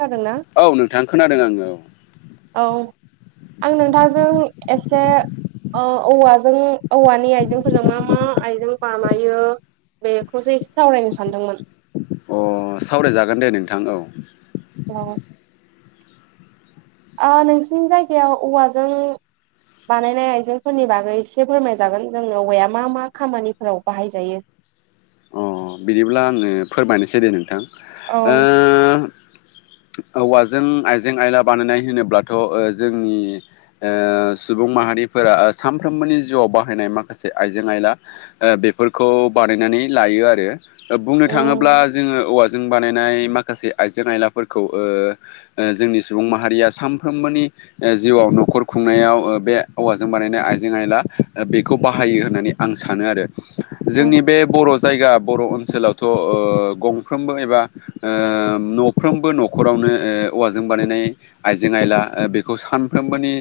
खोनादोंना औ नोंथांा खोनादों आङो औ औ आं नोंथांजों एसे औ औवाजों औवानि आइजेंफोरजों मा मा आइजें बानायायो बेखौसो एसे सावरायनो सानदोंमोन औ अ सावरायजागोन दे नोंथां औ औ नोंसिनि जायगायाव औवाजों बानायनाय आइजेंफोरनि बागै एसे फोरमायजागोन जोंनो औवाया मा मा खामानिफोराव बाहायजायो। अ बिदिब्ला आङो फोरमायनोसै दे नोंथां औ ओ औवाजों आइजें आयला बानायनाय होनोब्लाथ' ओ जोंनि ओ सुबुं माहारिफोरा सानफ्रोमबोनि जिउआव बाहायनाय माखासे आइजें आयला बेफोरखौ बानायनानै लायो आरो बुंनो थाङोब्ला उम जोङो औ जों बानायनाय माखासे आइजें आयलाफोरखौ ओ जोंनि सुबुं माहारिया सानफ्रोमबोनि ओ जिउआव न'खर खुंनायाव ओ बे हौवाजों बानायनाय आइजें आयला बेखौ बाहायो होननानै आं सानो आरो जोंनि उम बे बर' जायगा बर' ओनसोलावथ' ओ गंफ्रबो एबा ओ न'फ्रोमबो न'खरावनो ओ औवाजों बानायनाय आइजें आयला ओ बेखौ सानफ्रोमबोनि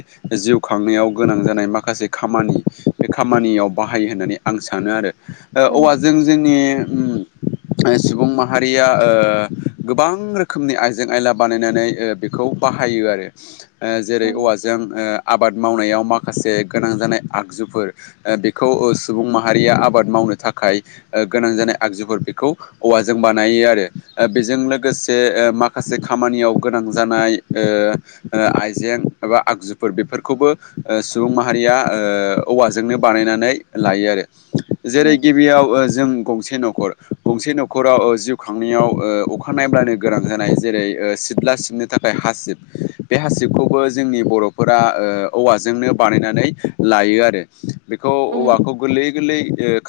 जिउ खांनायाव गोनां जानाय माखासे खामानि बे खामानियाव बाहायो होननानै आं सानो आरो ओ उम औव जों जोंनि सुबुं माहारिया ओ गोबां रोखोमनि आइजें आयला बानायनानै बे खौ बाहायो आरो जेरै औव उम जों आबाद मावनायाव माखासे गोनां जानाय आगजुफोर ओ बेखौ ओ सुबुं माहारिया आबाद मावनो थाखाय ओ गोनां जानाय आगजुफोर बेखौ औवाजों बानायो आरो बेजों लोगोसे ओ माखासे खामानियाव गोनां जानाय ओ ओ आइजें एबा आगजुफोर बेफोरखौबो ओ सुबुं माहारिया ओ औवाजोंनो बानायनानै लायो आरो जेरै उम गिबियाव ओ जों गंसे न'खर गंसे न'खराव ओ जिउ खांनायाव ओ अख नायब्लानो गोनां जानाय जेरै सिथ्ला खिबनो थाखाय हासिब बे हासिबखौबो जोंनि बर'फोरा ओ औवाजोंनो बानायनानै लायो आरो बेखौ उम औवाखौ गोरलै गोरलै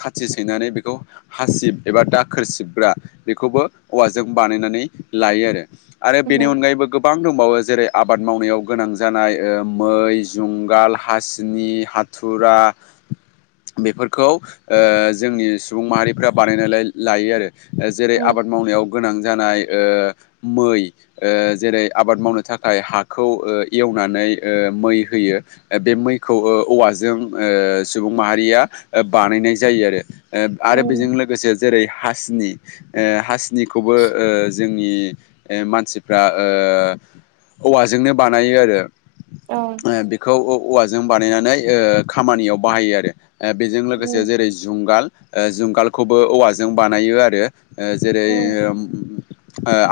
खाथि सैनानै ओ बेखौ हासिब एबा दाखोरसिबग्रा बेखौबो औौवाजों बानायनानै लायो आरो आरो बेनि उम अनगायैबो गोबां दंबावो जेरै आबाद मावनायाव गोनां जानाय ओ मै जुंगाल हासिनि थुरा बेफोरखौ ओ जोंनि सुबुं माहारि फोर बानायनानैाय लायो आरो जेरै उम आबाद मावनायाव गोनां जानाय ओ मै ओ जेरै आबाद मावनो थाखाय हाखौ ओ एवनानै ओ मै होयो ओ बे मैखौ ओ औवाजों ओ सुबुं माहारिया बानायनाय जायो आरो ओ आरो बेजों उम लोगोसे जेरै हासिनि ओ हासिनिखौबो ओ जोंनि मानसिफ्रा ओ औवाजोंनो बानायो आरो औ ओ बेखौ औ औवाजों बानायनानै ओ खामानियाव बाहायो आरो ओ बेजों लोगोसे उम जेरै जुंगाल ओ जुंगालखौबो औवाजों बानायो आरो ओ जेरै उम ओ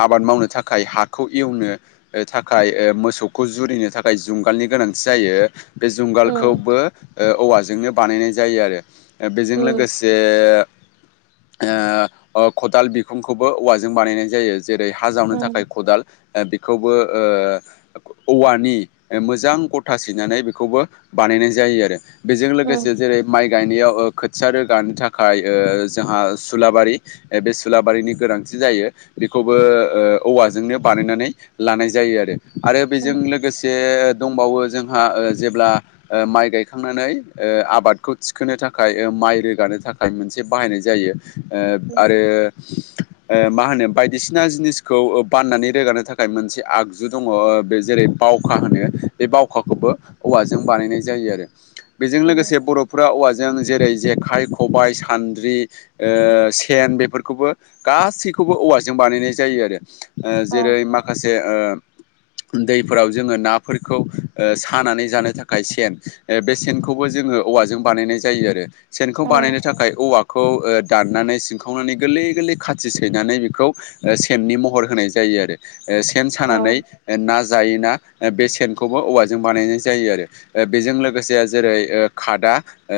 आबाद मावनो थाखाय हाखौ एवनो थाखाय ओ मोसौखौ जुरिनो थाखाय जुंगालनि गोनांथि जायो बे उम जुंगालखौबो ओ औवाजोंनो बानायनाय जायो आरो बेजों उम लोगोसे ओ आं खदाल बिखुंखौबो औवाजों बानायनाय जायो जेरै हा जावनो उम थाखाय खदाल आं बेखौबो ओ औवानि मोजां गथा सनानै बेखौबो बानायनाय जायो आरो बेजों उम लोगोसे जेरै माइ गायनायाव ओ खोथिया रोगानो थाखाय ओ जोंहा सुलाबारि ओ बे सुलाबारिनि गोनांथि जायो। बेखौबो ओ औवाजोंनो बानायनानै लानाय जायो आरो। आरो बेजों लोगोस दे दंबावो जोंहा ओ जेब्ला ओ माइ गायखांनानै ओ आबादखौ थिखोनो थाखाय ओ माइ रोगानो थाख खाय मोनसे बाहायनाय जायो। ओ उम आरो ओ मा होनो बायदिसिना जिनिसखौ बाननानै रोगानो थाखाय मोनसे आगजु दङ बे जेरै बावखा होनो बे बावखाखौबो औवाजों बानायनाय जायो आरो। बेजों उम लोगोसे बर'फोरा औवाजों जेरै जेखाइ खबायाइ सान्द्रि ओ सेन बेफोरखौबो गासैखौबो औवाजों बानायनाय जायो आरो। ओ औ जेरै माखासे ओ दैफोराव जोङो नाफोरखौ ओ सानानै जानो थाखाय सेन ओ बे सेनखौबो जोङो औवाजों बानायनाय जायो आरो। सेन खौ औ बानायनो थाखाय। औवाखौ ओ दाननानै सिंखावनानै गोरलै गोरलै खाथि सैनानै बेखौ ओ सेननि महर होनाय जायो आरो। ओ सेन औ सानानै ओ ना जायोना ओ बे सेनखौबो औवाजों बानायनाय जायो आरो। ओ बेजों लोगोसे जेरै ओ खादा ओ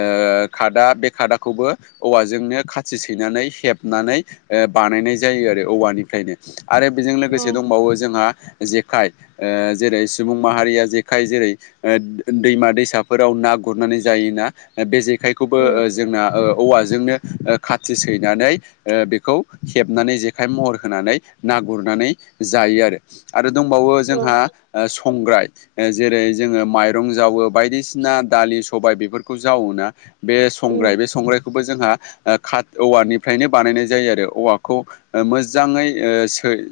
खादा बे खादाखौबो औवाजोंनो खाथि सैनानै हेबनानै ओ बानायनाय जायो आरो औवानिफ्रायनो। आरो बेजों लोगोसे उम दंबावो जोंहा जेखाइ ओ जेरै सुबुं माहारिया जेखाय जेरै ओ दैमा दैसाफोराव ना गुरनानै जायोना? बे जेखायखौबो उम जोंना ओ औवाजोंनो ओ खाथि सैनानै ओ बेखौ हेबनानै जेखाइ महर होनानै ना गुरनानै जायो आरो। आरो दंबावो जोंहा ओ संग्राय ओ जेरै जोङो माइरं जावो बायदिसिना दालि, सबाय बेफोरखौ जावोना? बे संग्राय उम बे संग्रायखौबो जोंहा ओ खाद औवानिफ्रायनो बानायनाय जायो आरो औवाखौ ओ मोजाङै ओ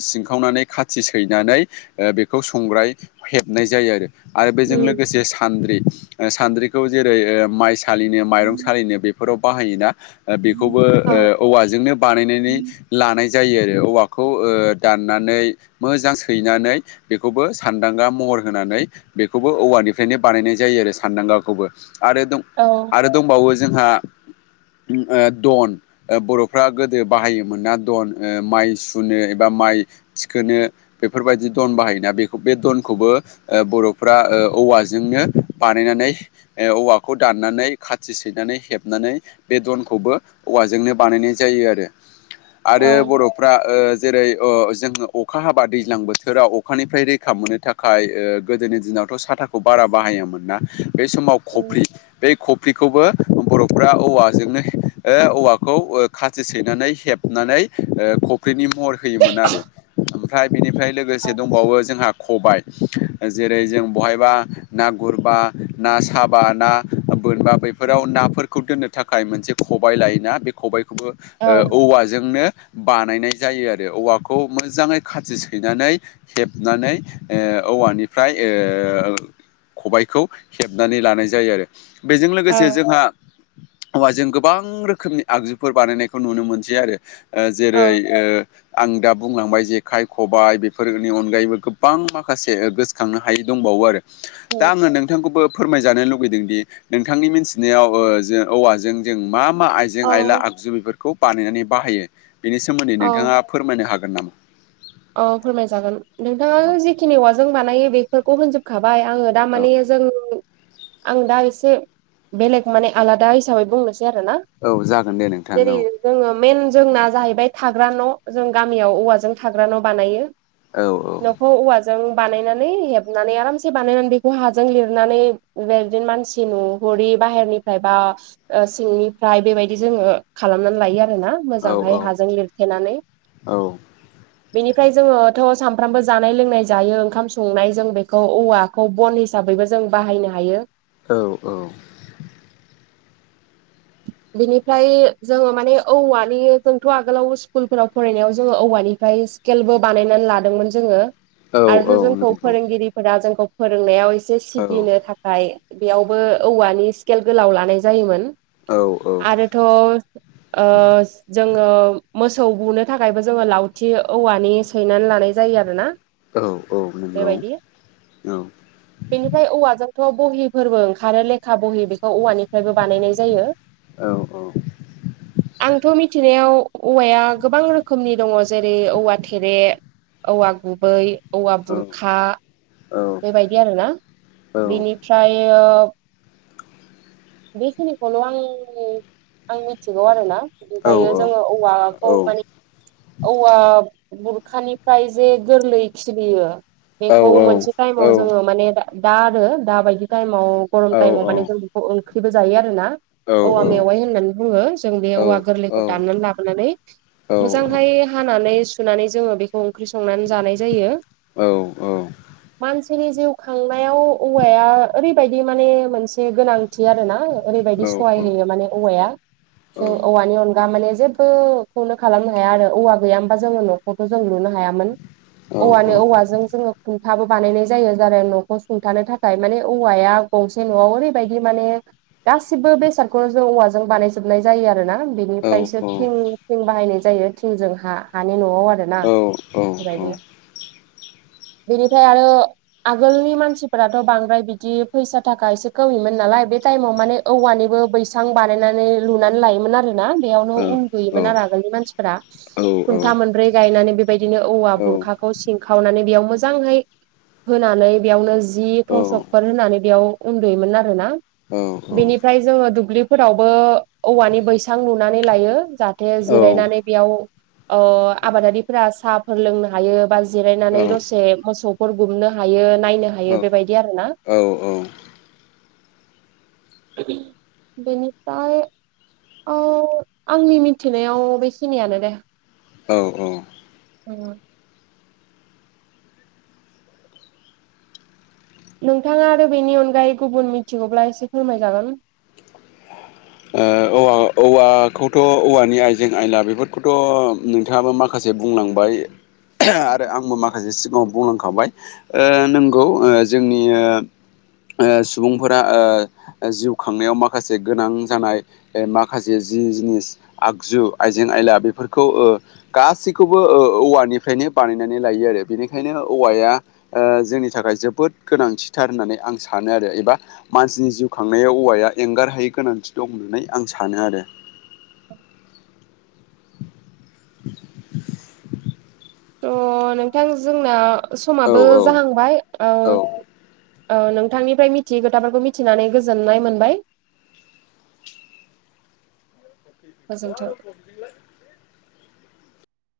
सिनखावनानै खाथि सैनानै ओ बेखौ संग्राय हेबनाय जायो आरो। आरो बेजों लोगोसे सान्द्रि ओ सान्द्रिखौ जेरै ओ माइसालिनो माइरं सालिनो बेफ फोराव बाहायोना। ओ बेखौबो ओ औ औवाजोंनो बानायनानै लानाय जायो आरो। औवाखौ ओ दाननानै मोजां सैनानै बेखौबो सानदांगा महर होनानै बेखौबो औवानिफ्रायनो बानायनाय जायो आरो सानदांगाखौबो। आरो दं औ आरो दंबावो जोंहा ओ दन ओ बर'फ्रा गोदो बाहायोमोनना दन ओ माइ सुनो एबा माइ थिखोनो बेफोरबायदि दन बाहायोना बेखौ बे दनखौबो ओ बर'फ्रा ओ औवाजोंनो बानायनानै ओ औवाखौ दाननानै खाथि सै नानै हेबनानै बे दनखौबो औवाजोंनो बानायनाय जायो आरो। औ आरो बर फ्रा ओ जेरै ओ जोङो अखा हाबा दैज्लां बोथोराव अखानिफ्राय रैखा मोननो थाख खाय ओ गोदोनि दिनावथ' साथाखौ बारा बाहायोमोन ना। बै समाव खफ्रि बे खफ्रिखौबो बर'फ्रा औवाजोंनो हे ओ औवाखौ ओ खाथि सैनानै हेबनानै ओ फख्रिनि महर होयोमोन आरो। ओमफ्राय बेनिफ्राय औ लोगोसे दंबावो जोंहा खबाय ओ जेरै जों बहायबा ना गुरबा ना साबा ना बोनबा बै फोराव नाफोरखौ दोननो थाखाय मोनसे खबाय लायोना। बे खबायखौबो औ ओ औवाजोंनो बानायनाय जायो आरो। औवाखौ मोजाङै खाथि सैनानै हेबनानै ओ औवानिफ्राय ओ खबायखौ हेबनानै लानाय जायो आरो। बेजों लोगोसे औ जोंहा औवाजों गोबां रोखोमनि आगजुफोर बानायनायखौ नुनो मोनसै आरो ओ जेरै ओ आं दा बुंलांबाय जेखाय खबबाय बेफोरनि अनगायैबो गोबां माखासे गोसोखांनो हायि दंबावो आरो दा आङो नोंथांखौबो फोरमायजानो लुुबैदों दि नोंथांनि मोन नियाव ओ जों औवाजों जों मा मा आइजें आइला आगजु बेफोरखौ बानायनानै बाहायो। बेनि सोमोन्दै औ नोंथाङा फोरमायनो हागोन नामा? औ फोरमाय जागोन। नोंथाङा औ जिखिनि औवाजों बानायो बेफोरखौ होनजोब खाबाय आङो औ दामाने जों आं दा एसे बेलेग माने आलादा हिसाबै बुंनोसै आरो ना औ जागोन दे नोंथां औ जोङो मेन जोंना जाहैबाय थाग्रा न' जों गामियाव औवाजों थाग्रा न' बानायो। औ न'खौ ओवा जों बानायनानै हेबनानै आरामसे बानायनानै बेखौ हाजों लिरनानै बे बिदिनो मानसि न' [unintelligible] बाहेरनिफ्राय बा सिंनिफ्राय बेबायदि जोङो खालामनानै लायो आरो ना औ मोजांहाय हाजों लिरथेनानै औ बेनिफ्राय जोङोथ' सानफ्रामबो जानाय लोंनाय जायो ओंखाम संनाय जों बेखौ औवा खौ बन हिसाबैबो जों बाहायनो हायो। औ औ बिनिफ्राय जोङो माने औवानि जोंथ' आगोलाव स्कुलफोराव फरायनायाव जोङो औवानिफ्राय सि केलबो बानायनानै लादोंमोन जोङो औ औ आरो जोंखौ नंगौ फोरोंगिरि फोरा जोंखौ फोरोंनायाव एसे औ सिगिनो थाखाय बेयावबो औवानि स्केल गोलाव लानाय जायोमोन। औ आरोथ' ओ जोङो मोसौ बुनो थाखायबो जोङो लावथि औवानि सैनानै लानाय जायो आरोना। औ औ नंगौ बेबायदि औ बेनिफ्राय औवाजोंथ' बहिफोरबो ओंखारो लेखा बहि बेखौ औवानिफ्रायबो बानायनाय जायो। [inaudible] आंथ' मिथिनायाव औवाया गोबां रोखोमनि दङ जेरै औवा थेरे औवा गुबै, औवा बुरखा औ बेबायदि आरोना बिनिफ्राय बेखिनिखौल' आं आं मिथिगौ आरोना। ओमफ्रायो जोङो औवाखौ माने औवा बुरखानिफ्राय जे गोरलै खिलियो बेखौ मोनसे टाइमाव जोङो माने दा आरो दाबायदि टाइमाव गरम टाइमाव माने जों बेखौ ओंख्रिबो जायो आरोना। औवा मेवाइ होननानै बुङो जों बे औवा गोरलैखौ दाननानै लाबोनानै मोजांहाय हानानै सुनानै जोङो बेखौ ओंख्रि संनानै जानाय जायो। औ मानसिनि जिउ खांनायाव औवाया ओरैबायदि माने मोनसे गोनां थि आरो ना ओरैबायदि सहाय होयो माने औवाया जों औवानि अनगा माने जेबोखौनो खालामनो हाया आरो औवा गैया होनबा जोङो न' खौथ' जों लुनो हायामोन औवानो औवाजों जोङो सुंथाबो बानायनाय जायो ज न'खौ सुंथानो थाखाय माने औवाया गंसे न'आव ओरैबायदि माने गासिबो बेसादखौनो जों औवाजों बानाय जोबनाय जायो आरो ना बेनिफ्रायसो थिं थिं बाहायनाय जायो थिंजों हा हानि न'आव आरो ना बेफोरबायदि बेनिफ्राय आरो आगोलनि मानसिफोराथ' बांद्राय बिदि फैसा थाखा एसे खोमिमोन नालाय बे टाइमाव माने औवानिबो बैसां बानायनानै लुनानै लायोमोन आरो ना बेयाव नो बेबायदिनो औवा बुरखाखौ सिंखावनानै बेयाव मोजाङै होनानै बेयावनो। जि सकफोर होननानै बेयाव उन्दुयोमोन आरोना बेनिफ्राय जोङो दुब्लिफोरावबो औवानि बैसां लुनानै लायो। जाहाथे जिरायनानै बेयाव ओ आबादारिफोरा साहाफोर लोंनो हायो। बा जिरायनानै दसे मोसौफोर गुमनो हायो नायनो हायो बेबायदि आरो ना औ औ बेनिफ्राय आं आंनि मिथिनायाव बे सिनियानो दे औ औ। ओ नोंथाङा आरो बेनि अनगायै गुबुन मिथिगौब्ला एसे फोरमायजागोन। औ औवाखौथ' औवानि आइजें आयला बेफोरखौथ' बिथाङाबो माखासे बुंलांबाय आरो आंबो माखासे सिगाङाव बुंलांखाबाय। ओ नंगौ जोंनि ओ सुबुंफोरा जिउ खांनायाव मा माखासे गोनां जानाय माखासे जि जिनिस आगजु आइजें आयला बेफोरखौ गासैखौबो औवानिफ्रायनो बानायनानै लायो आरो बेनिखायनो औवाया जोंनि थाखाय जोबोद गोनांथिथार होननानै आं सानो आरो एबा मानसिनि जिउ खांनायाव औवाया एंगार हायै गोनांथि दं होननानै आं सानो आरो। [inaudible] थ' नोंथां जोंना औ समाबो औ जाहांबाय औ ओ नोंथांनिफ्राय मिथियै खोथाफोरखौ मिथिनानै गोजोननाय मोनबाय। गोजोन्थों। [unintelligible]